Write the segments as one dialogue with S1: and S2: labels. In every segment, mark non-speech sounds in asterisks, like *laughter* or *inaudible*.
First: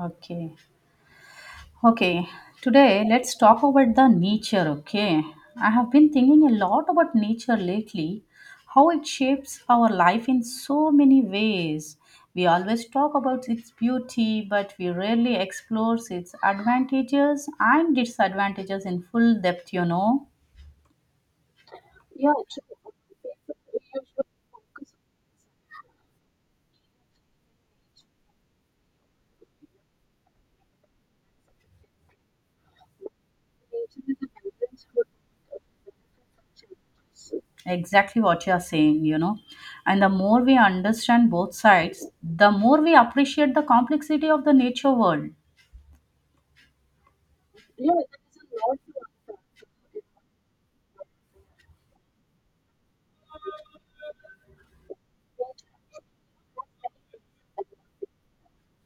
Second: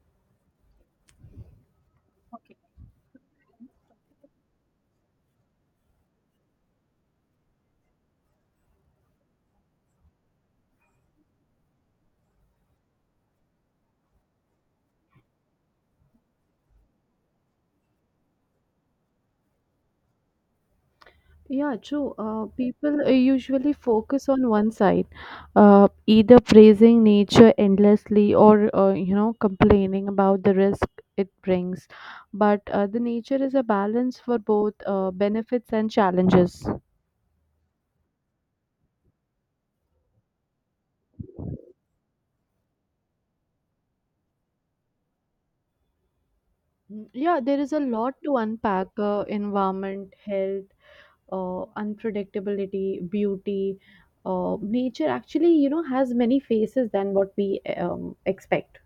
S1: Okay. Okay. Today, let's talk about the nature. Okay. I have been thinking a lot about nature lately, how it shapes our life in so many ways. We always talk about its beauty, but we rarely explore its advantages and disadvantages in full depth,
S2: Yeah, true. People usually focus on one side, either praising nature endlessly or complaining about the risk it brings. But the nature is a balance for both benefits and challenges.
S1: Exactly what you are saying, And the more we understand both sides, the more we appreciate the complexity of the nature world.
S2: Yeah, there is a lot to unpack: environment, health, unpredictability, beauty. Nature actually, you know, has many faces than what we expect.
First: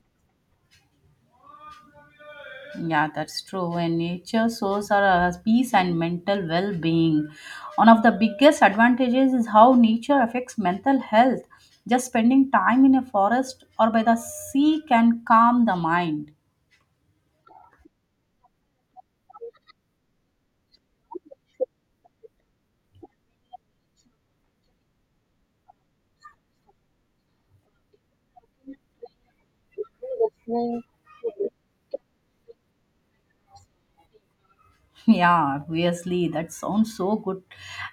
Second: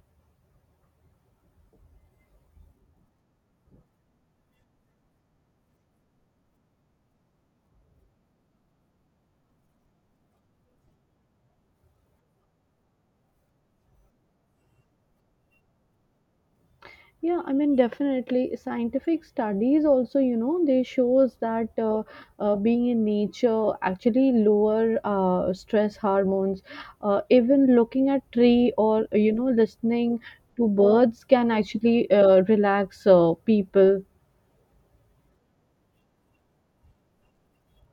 S1: Yeah, that's true. And nature shows our peace and mental well being. One of the biggest advantages is how nature affects mental health. Just spending time in a forest or by the sea can calm the mind.
S2: Yeah, I mean, definitely. Scientific studies also, you know, they shows that being in nature actually lower stress hormones. Even looking at tree or you know listening to birds can actually relax people.
S1: *laughs* Yeah, obviously, that sounds so good.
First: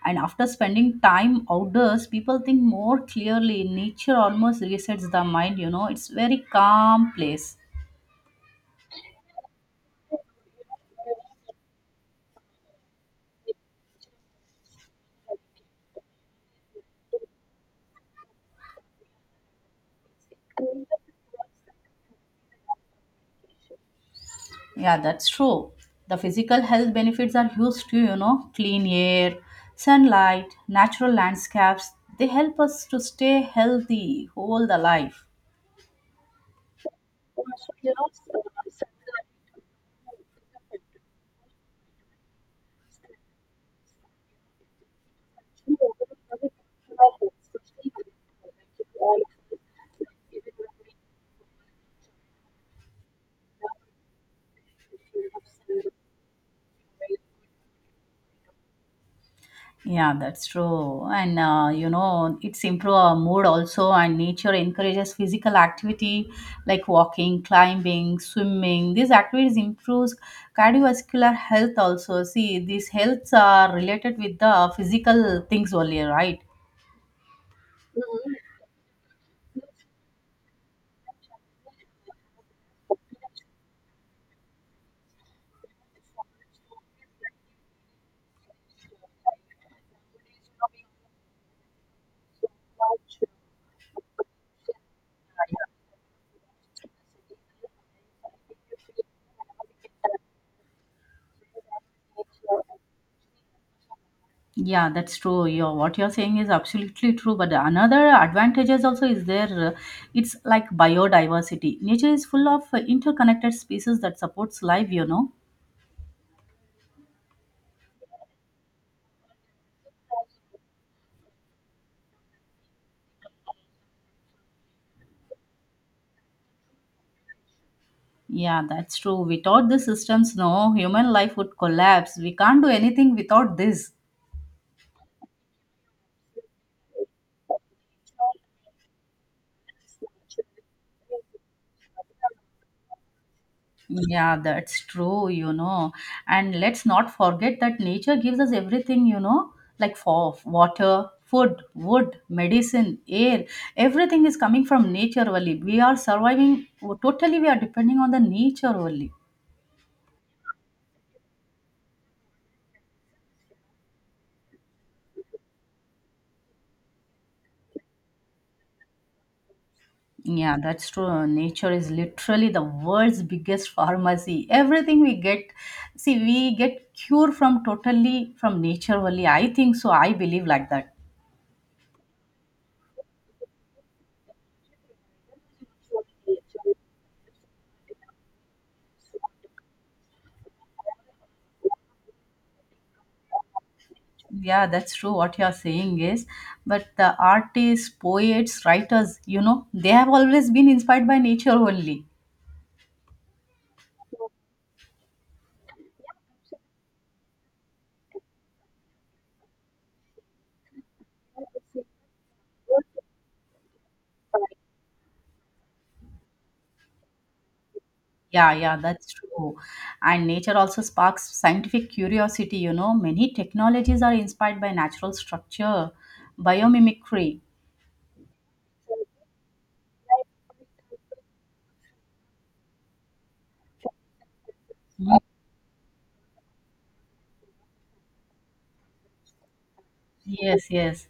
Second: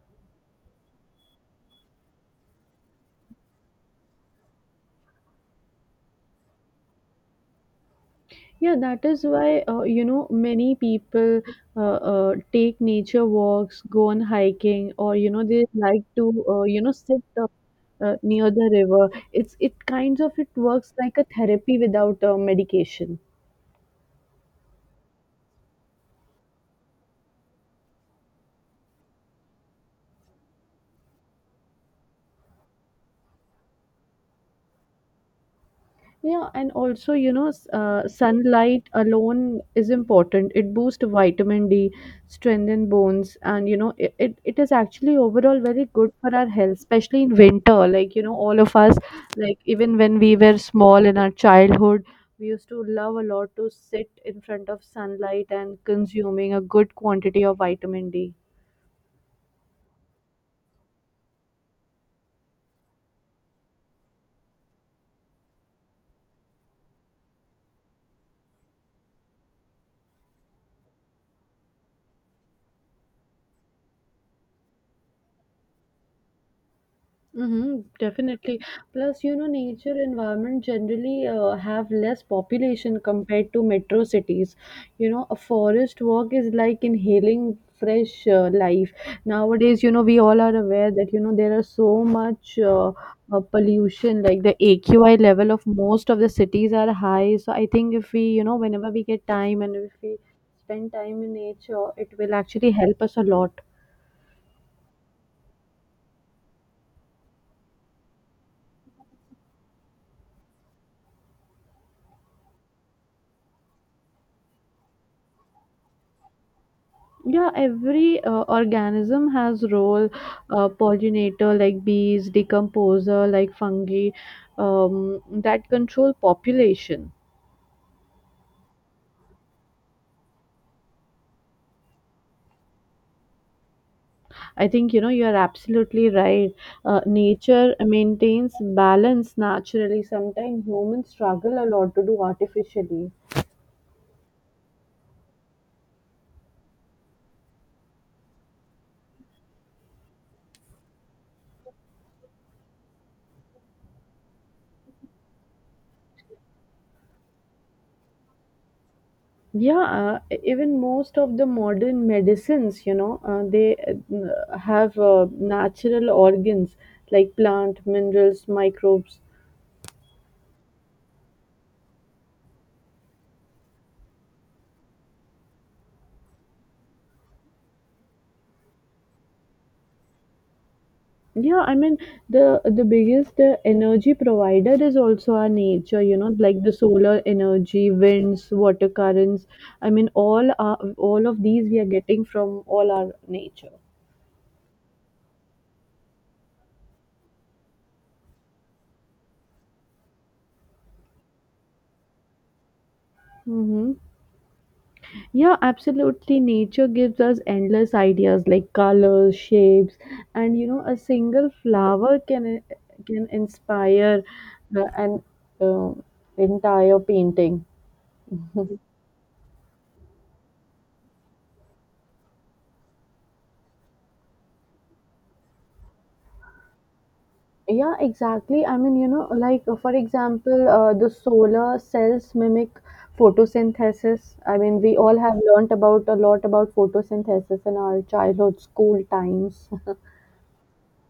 S1: And after spending time outdoors, people think more clearly. Nature almost resets the mind. It's very calm place.
S2: Yeah, that is why you know many people take nature walks, go on hiking, or you know they like to sit near the river. It's it kinds of it works like a therapy without medication.
S1: Yeah, that's true. The physical health benefits are huge too. Clean air, sunlight, natural landscapes, they help us to stay healthy all the life.
S2: Yeah, and also, you know, sunlight alone is important. It boosts vitamin D, strengthen bones, and you know, it is actually overall very good for our health, especially in winter. Like, you know, all of us, like even when we were small in our childhood, we used to love a lot to sit in front of sunlight and consuming a good quantity of vitamin D.
S1: Yeah, that's true. And it's improve our mood also, and nature encourages physical activity like walking, climbing, swimming. These activities improves cardiovascular health also. See, these healths are related with the physical things only, right?
S2: Mm-hmm, definitely. Plus, you know, nature environment generally have less population compared to metro cities. You know, a forest walk is like inhaling fresh life. Nowadays, you know, we all are aware that, you know, there are so much pollution, like the AQI level of most of the cities are high. So I think if we, you know, whenever we get time and if we spend time in nature, it will actually help us a lot.
S1: Yeah, that's true. Your what you're saying is absolutely true. But another advantages also is there. uh, It's like biodiversity. Nature is full of interconnected species that supports life.
S2: Yeah, every organism has role, pollinator like bees, decomposer like fungi, that control population.
S1: Yeah, that's true. Without the systems, no human life would collapse. We can't do anything without this.
S2: I think you know you are absolutely right. Nature maintains balance naturally, sometimes humans struggle a lot to do artificially.
S1: Yeah, that's true. And let's not forget that nature gives us everything, like for water, food, wood, medicine, air. Everything is coming from nature only. We are surviving totally, we are depending on the nature only.
S2: Yeah, even most of the modern medicines, you know, they have natural organs like plant minerals, microbes.
S1: Yeah, that's true. Nature is literally the world's biggest pharmacy. Everything we get, see, we get cure from totally from nature only. I think so. I believe like that.
S2: Yeah, I mean, the biggest energy provider is also our nature, you know, like the solar energy, winds, water currents. I mean, all of these we are getting from all our nature.
S1: Yeah, that's true what you're saying is. But the artists, poets, writers, they have always been inspired by nature only.
S2: Mm-hmm. Yeah, absolutely. Nature gives us endless ideas like colors, shapes, and you know, a single flower can inspire an uh, entire painting.
S1: Yeah, yeah, that's true. And nature also sparks scientific curiosity, many technologies are inspired by natural structure, biomimicry.
S2: Yeah, exactly. I mean, you know, like for example, the solar cells mimic photosynthesis. I mean, we all
S1: Mhm.
S2: have learnt about a lot about photosynthesis in our childhood school times. *laughs*
S1: Yes, yes.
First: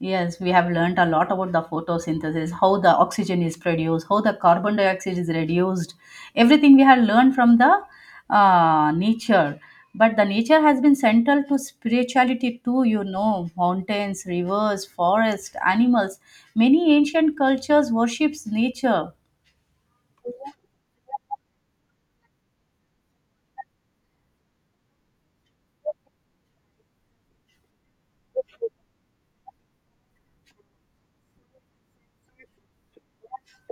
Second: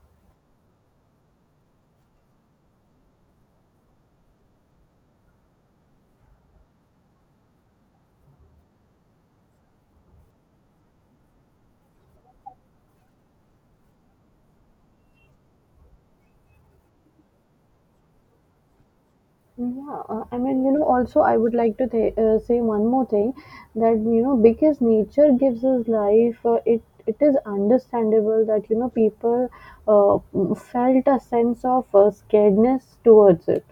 S1: Yes, we have learned a lot about the photosynthesis, how the oxygen is produced, how the carbon dioxide is reduced. Everything we have learned from the nature. But the nature has been central to spirituality too, mountains, rivers, forests, animals. Many ancient cultures worships nature.
S2: Yeah, I mean, you know, also I would like to th say one more thing that, you know, because nature gives us life, it is understandable that, you know, people felt a sense of scaredness towards it,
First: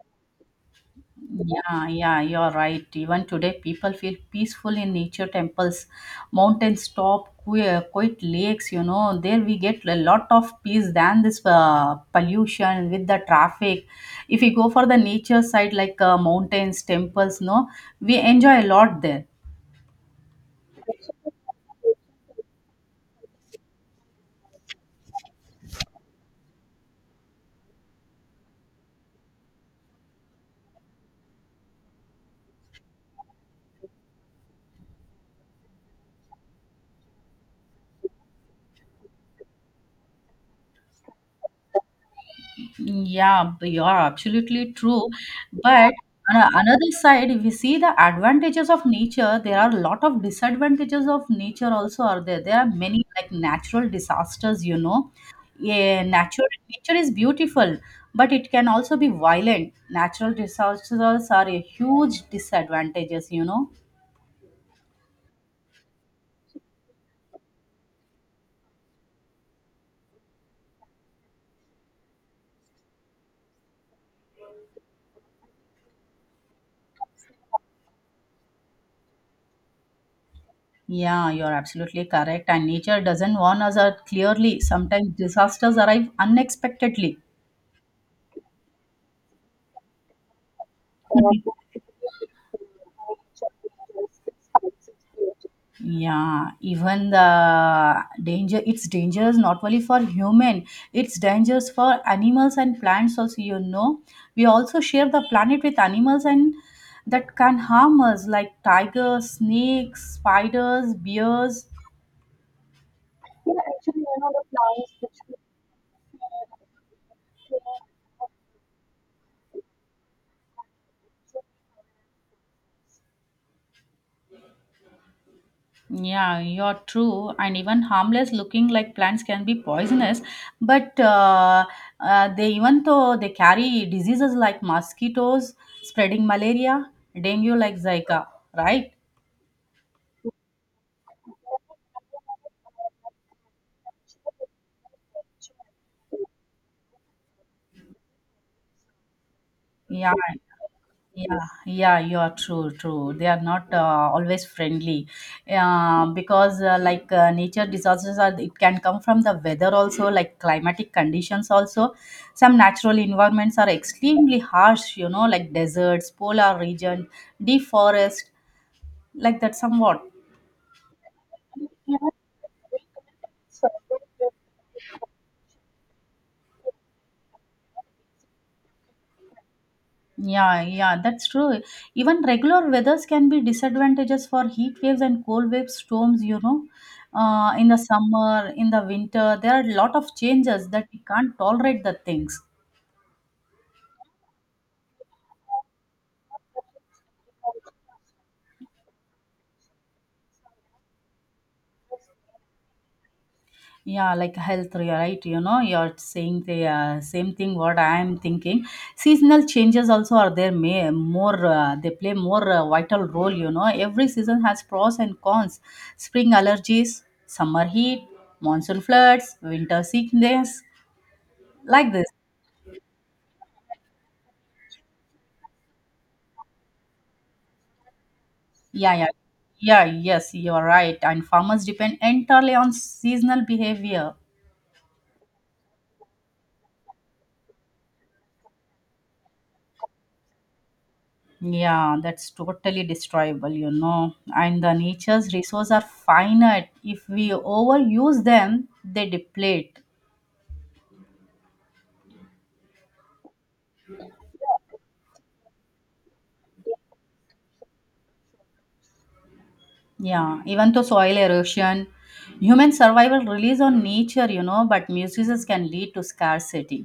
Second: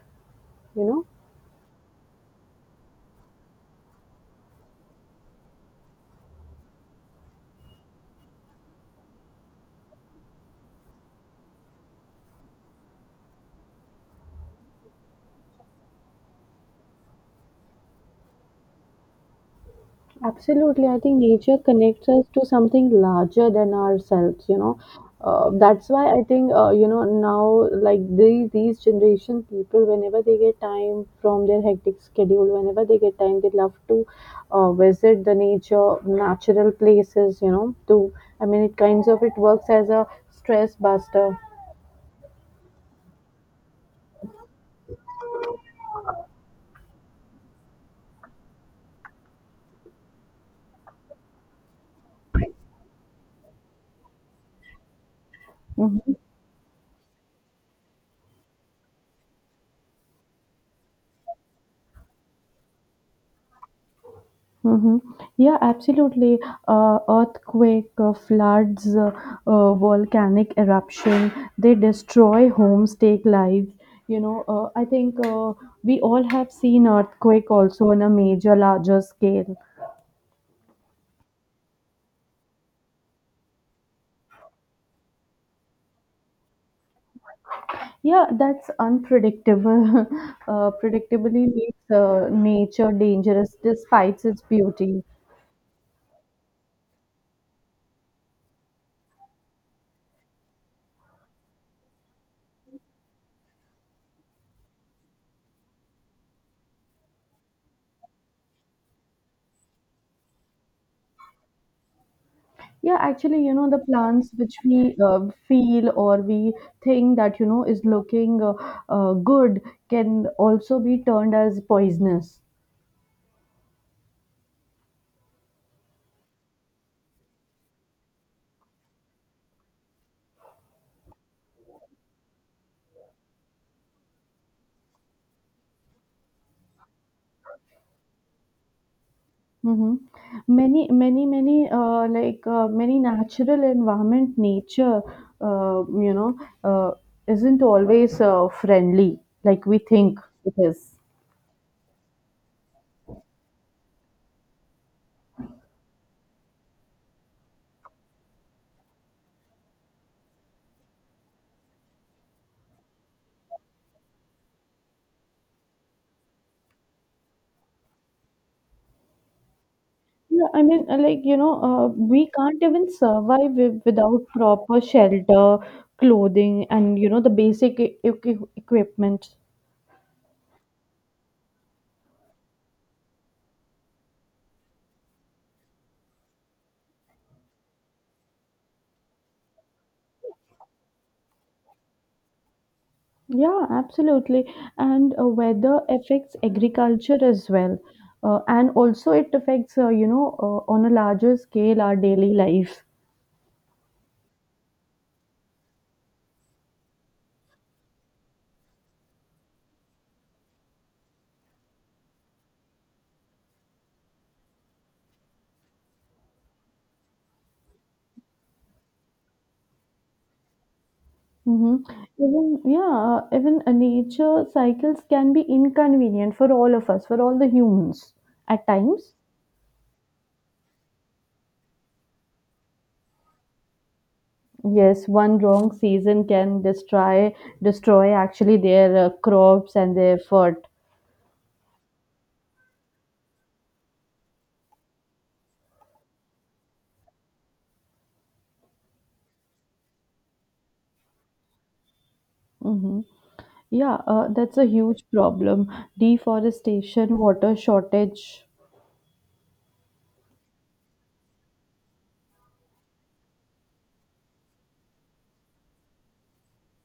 S2: you know.
S1: Yeah, yeah, you're right. Even today, people feel peaceful in nature temples, mountains top, quiet lakes. You know, there we get a lot of peace than this pollution with the traffic. If we go for the nature side, like mountains, temples, no, we enjoy a lot there.
S2: Absolutely. I think nature connects us to something larger than ourselves, you know. That's why I think, you know, now like these generation people, whenever they get time, they love to visit the nature, natural places, you know, to, I mean, it kinds of, it works as a stress buster.
S1: Yeah, you are absolutely true. But on another side, if we see the advantages of nature, there are a lot of disadvantages of nature also are there. There are many like natural disasters, Yeah, natural nature is beautiful, but it can also be violent. Natural disasters are a huge disadvantages,
S2: Mhm. Yeah, absolutely. Earthquake, floods, volcanic eruption, they destroy homes, take lives. You know, I think we all have seen earthquake also on a major, larger scale.
S1: Yeah, you're absolutely correct. And nature doesn't warn us out clearly. Sometimes disasters arrive unexpectedly.
S2: Yeah, that's unpredictable. *laughs* Predictably makes nature dangerous despite its beauty.
S1: Yeah, even the danger, it's dangerous not only for human, it's dangerous for animals and plants also, you know, we also share the planet with animals, and that can harm us like tigers, snakes, spiders, bears.
S2: Yeah, actually, you know, the plants which we feel or we think that, you know, is looking good can also be turned as poisonous.
S1: Yeah, you're true. And even harmless looking like plants can be poisonous, but they even though they carry diseases like mosquitoes, spreading malaria, dengue, like Zika, right?
S2: Hmm. Many many natural environment, nature, uh, you know, uh, isn't always friendly like we
S1: Yeah,
S2: think it is.
S1: yeah, yeah, you are true, true. They are not always friendly, because like nature disasters are it can come from the weather also, like climatic conditions also. Some natural environments are extremely harsh, like deserts, polar region, deep forest, like that somewhat.
S2: Yeah, I mean, we can't even survive without proper shelter, clothing, and, you know, the basic equipment.
S1: Yeah, yeah, that's true. Even regular weathers can be disadvantages for heat waves and cold wave storms, in the summer, in the winter, there are a lot of changes that we can't tolerate the things.
S2: Yeah, absolutely. And weather affects agriculture as well. And also, it affects, on a larger scale, our daily life.
S1: Yeah, like health, you're right? You know, you're saying the same thing what I am thinking. Seasonal changes also are there, may more, they play more vital role, Every season has pros and cons. Spring allergies, summer heat, monsoon floods, winter sickness,
S2: Hmm.
S1: like this.
S2: Even, yeah, even nature cycles can be inconvenient for all of us, for all the humans at
S1: Yeah
S2: times.
S1: yeah, yes, you are right, and farmers depend entirely on seasonal behavior.
S2: Yes, one wrong season can destroy actually their crops and their food.
S1: Yeah, that's totally destroyable, you know, and the nature's resources are finite. If we overuse them, they deplete.
S2: Hmm. Yeah, that's a huge problem. Deforestation, water shortage.
S1: Yeah, even to soil erosion, human survival relies on nature, but misuses can lead to scarcity.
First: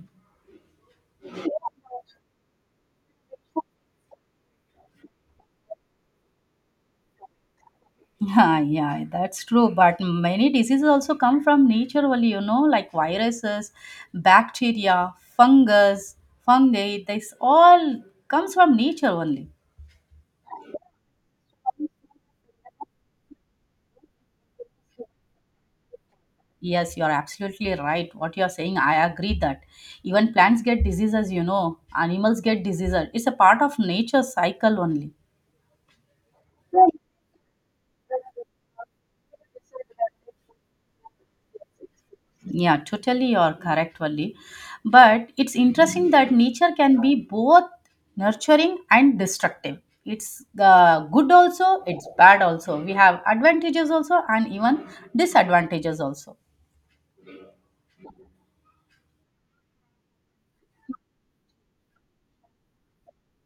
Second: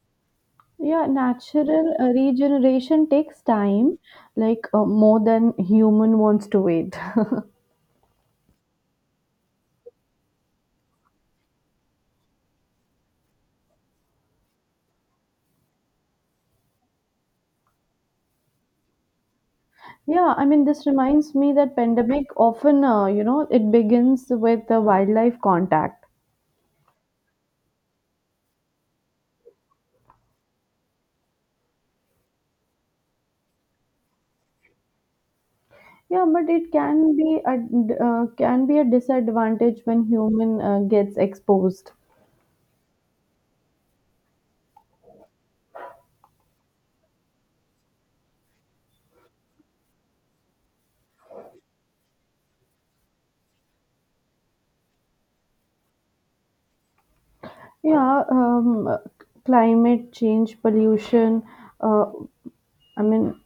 S2: Yeah, natural regeneration takes time, like more than human wants to wait. *laughs*
S1: Yeah, yeah, that's true. But many diseases also come from naturally, like viruses, bacteria, fungus, fungi. This all comes from nature only.
S2: Yeah, I mean, this reminds me that pandemic often, you know, it begins with the wildlife contact.
S1: Yes, you're absolutely right. What you're saying, I agree that even plants get diseases, animals get diseases. It's a part of nature cycle only.
S2: Yeah, but it can be a disadvantage when human gets exposed.
S1: Yeah, totally, you're correct, Valli. But it's interesting that nature can be both nurturing and destructive. It's good also, it's bad also. We have advantages also, and even disadvantages also.
S2: Yeah, climate change, pollution. Uh, I mean,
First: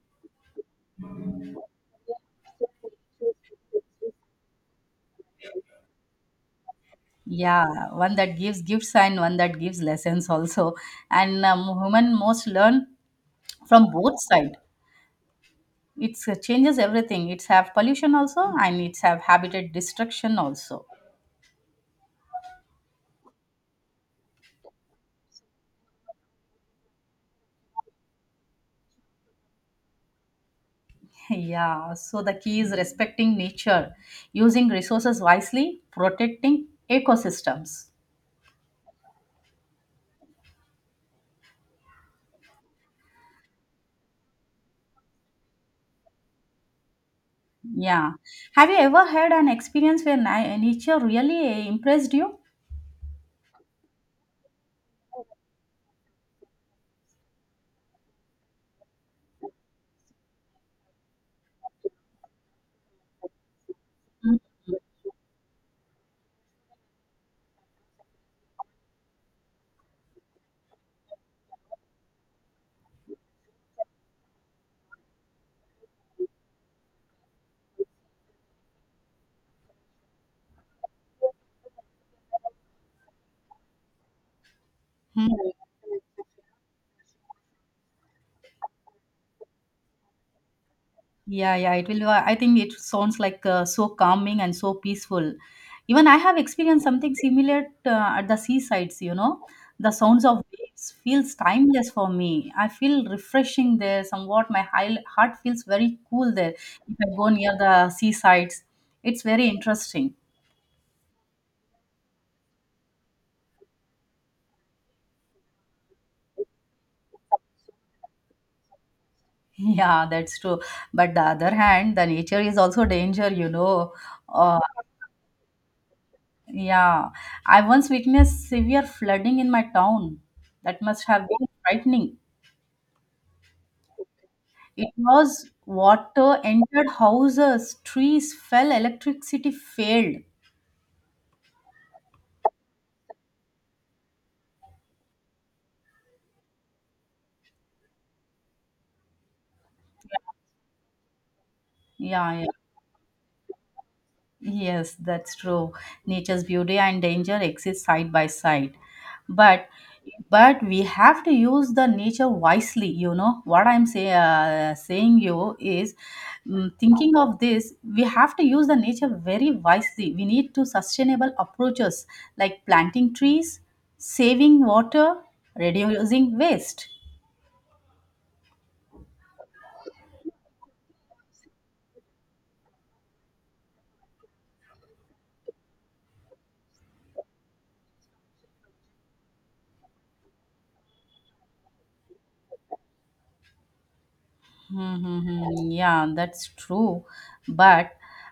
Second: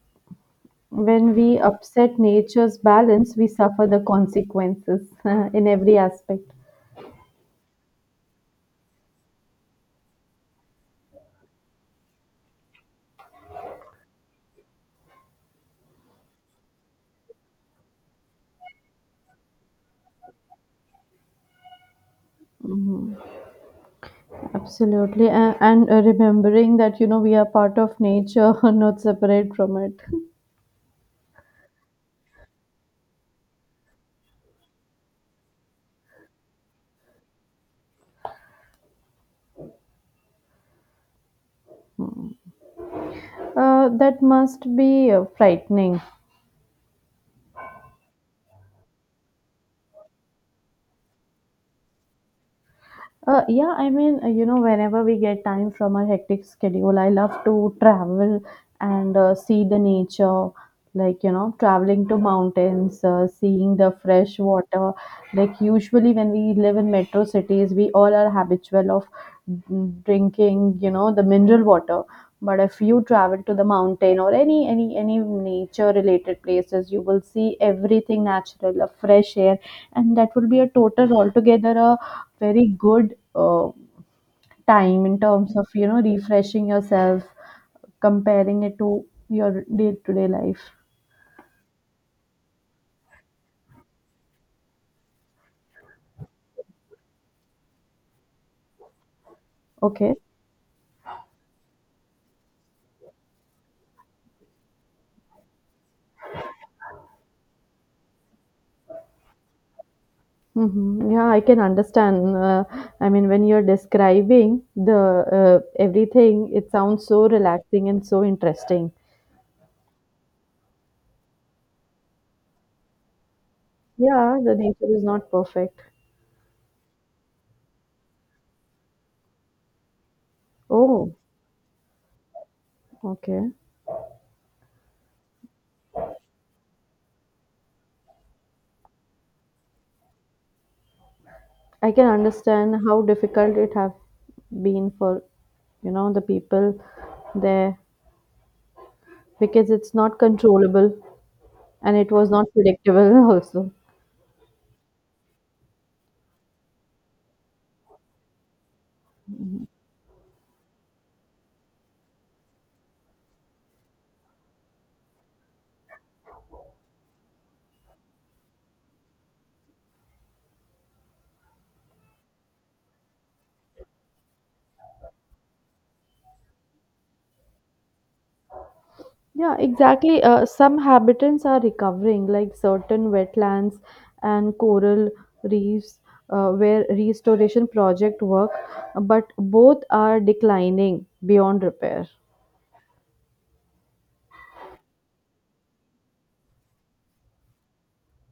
S2: when we upset nature's balance, we suffer the consequences *laughs* in every aspect.
S1: Yeah, one that gives gifts and one that gives lessons also. And human most learn from both side. It changes everything. It's have pollution also, and it's have habitat destruction also.
S2: Absolutely, and remembering that you know we are part of nature, *laughs* not separate from it.
S1: Yeah, so the key is respecting nature, using resources wisely, protecting ecosystems.
S2: That must be frightening.
S1: Yeah. Have you ever had an experience where nature really impressed you?
S2: Yeah, I mean, you know, whenever we get time from our hectic schedule, I love to travel and see the nature, like, you know, traveling to mountains, seeing the fresh water. Like, usually when we live in metro cities, we all are habitual of drinking, you know, the mineral water. But if you travel to the mountain or any nature related places, you will see everything natural, a fresh air, and that will be a total altogether a very good uh, time in
S1: Mhm.
S2: terms of you know refreshing yourself, comparing it to your day-to-day life.
S1: Yeah, yeah, it will. I think it sounds like so calming and so peaceful. Even I have experienced something similar at the seasides, The
S2: Okay.
S1: sounds of waves feels timeless for me. I feel refreshing there somewhat. My high, heart feels very cool there if I go near the seasides. It's very interesting.
S2: Mm-hmm. Yeah, I can understand. I mean, when you're describing the everything, it sounds so relaxing and so interesting.
S1: *laughs* Yeah, that's true. But the other hand, the nature is also danger,
S2: Yeah, the
S1: Uh,
S2: nature is not perfect.
S1: Yeah, I once witnessed severe flooding in my town. That must
S2: Oh,
S1: have been frightening.
S2: okay.
S1: It was water entered houses, trees fell, electricity failed.
S2: I can understand how difficult it have been for, you know, the people there because it's not controllable, and it
S1: Yeah,
S2: was
S1: yeah.
S2: not predictable *laughs* also.
S1: Yes, that's true. Nature's beauty and danger exist side by side. But but we have to use the nature wisely, you know what I'm saying you is, thinking of this, we have to use the nature very wisely. We need to sustainable approaches like planting trees, saving water, reducing waste.
S2: Yeah, exactly. Some habitats are recovering, like certain wetlands and coral reefs, where restoration project work, but both are declining beyond repair.
S1: Mm-hmm. Yeah, that's true. But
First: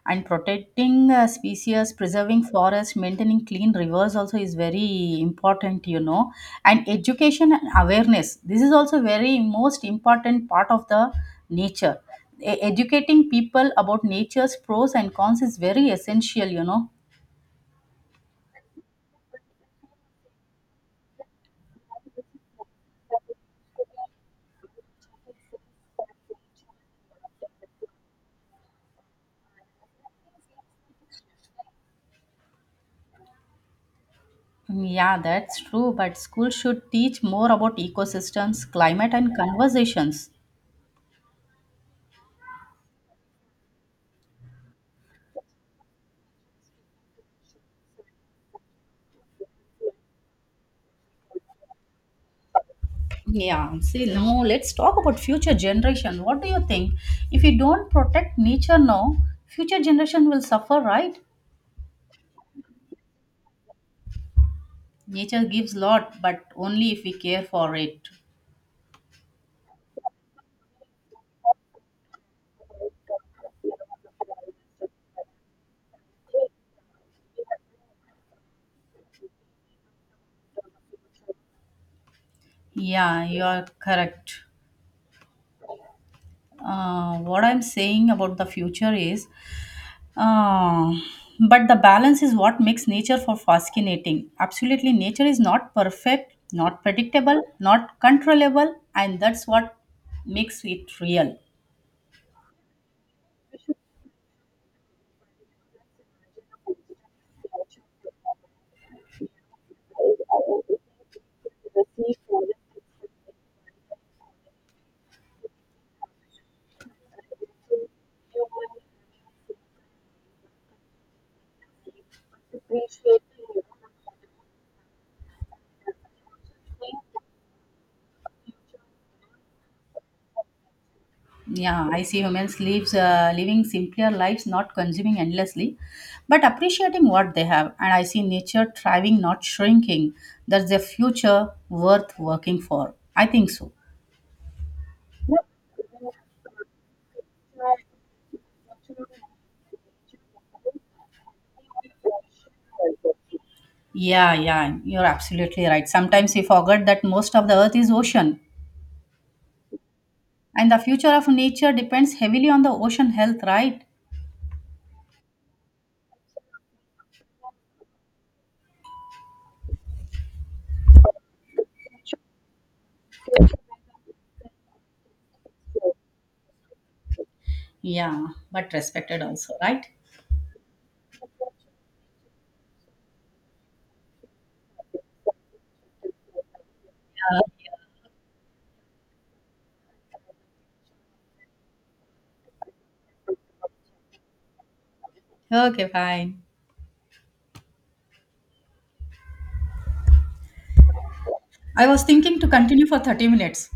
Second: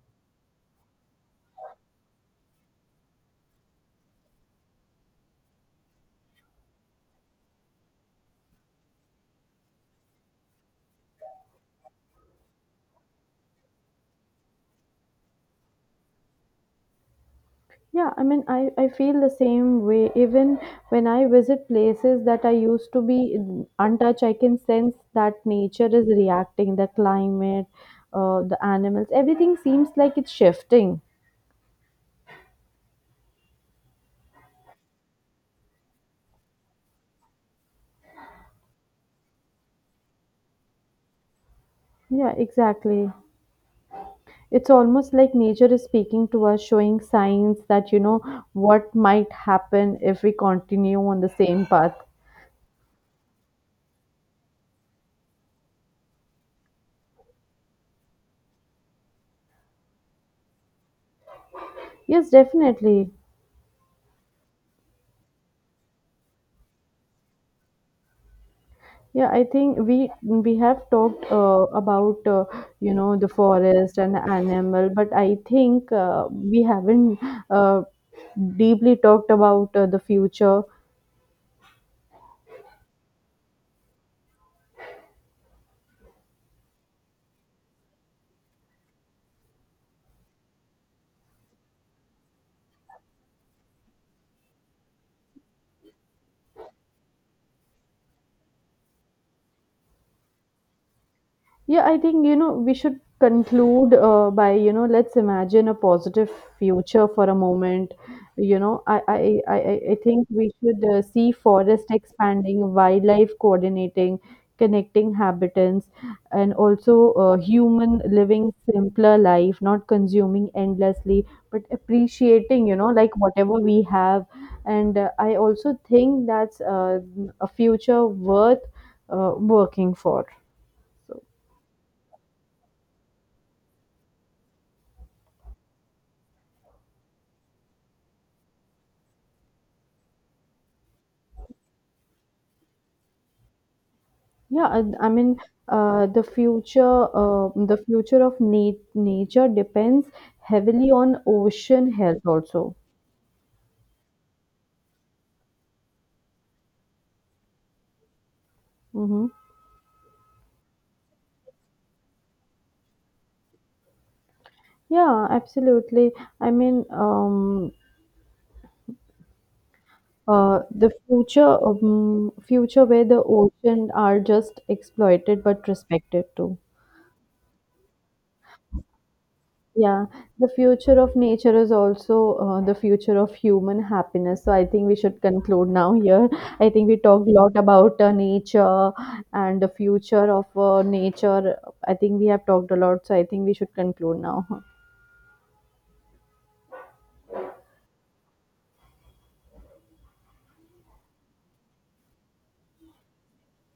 S1: and protecting species, preserving forests, maintaining clean rivers also is very important, And education and awareness. This is also very most important part of the nature. Educating people about nature's pros and cons is very essential,
S2: Yeah, I mean, I feel the same way. Even when I visit places that I used to be untouched, I can sense that nature is reacting, the climate, the animals, everything seems like it's shifting.
S1: Mm, yeah, that's true. But schools should teach more about ecosystems, climate, and conversations.
S2: Yeah, exactly. It's almost like nature is speaking to us, showing signs that, you know, what might happen if we continue on the same path.
S1: Yeah, see, now let's talk about future generation. What do you think? If we don't protect nature now, future generation will suffer, right?
S2: Yes, definitely.
S1: Nature gives lot, but only if we care for it.
S2: Yeah, I think we have talked about you know the forest and the animal, but I think we haven't uh, deeply talked about the future.
S1: Yeah, you are correct. What I'm saying about the future is, uh, but the balance is what makes nature for fascinating. Absolutely, nature is not perfect, not predictable, not controllable, and that's what makes it real.
S2: Yeah, I think, you know, we should conclude by, you know, let's imagine a positive future for a moment. You know, I think we should see forest expanding, wildlife coordinating, connecting habitants, and also human living simpler life, not consuming endlessly, but appreciating, you know, like whatever we have. And I also think that's a future worth working for. So.
S1: Yeah, I see humans lives living simpler lives, not consuming endlessly, but appreciating what they have. And I see nature thriving, not shrinking. That's a future worth working for. I think so.
S2: Yeah, I mean, the future of nature depends heavily on ocean health also.
S1: Yeah, yeah, you're absolutely right. Sometimes we forget that most of the earth is ocean,
S2: Hmm.
S1: and the future of nature depends heavily on the ocean health, right?
S2: Yeah, absolutely. I mean, future where the ocean are just exploited but respected too.
S1: Yeah, but respected also, right?
S2: Yeah, the future of nature is also the future of human happiness. So I think we should conclude now here. I think we talked a lot about nature and the future of nature. I think we have talked a lot, so I think we should conclude now.
S1: Yeah. Okay, fine. I was thinking to continue for 30 minutes.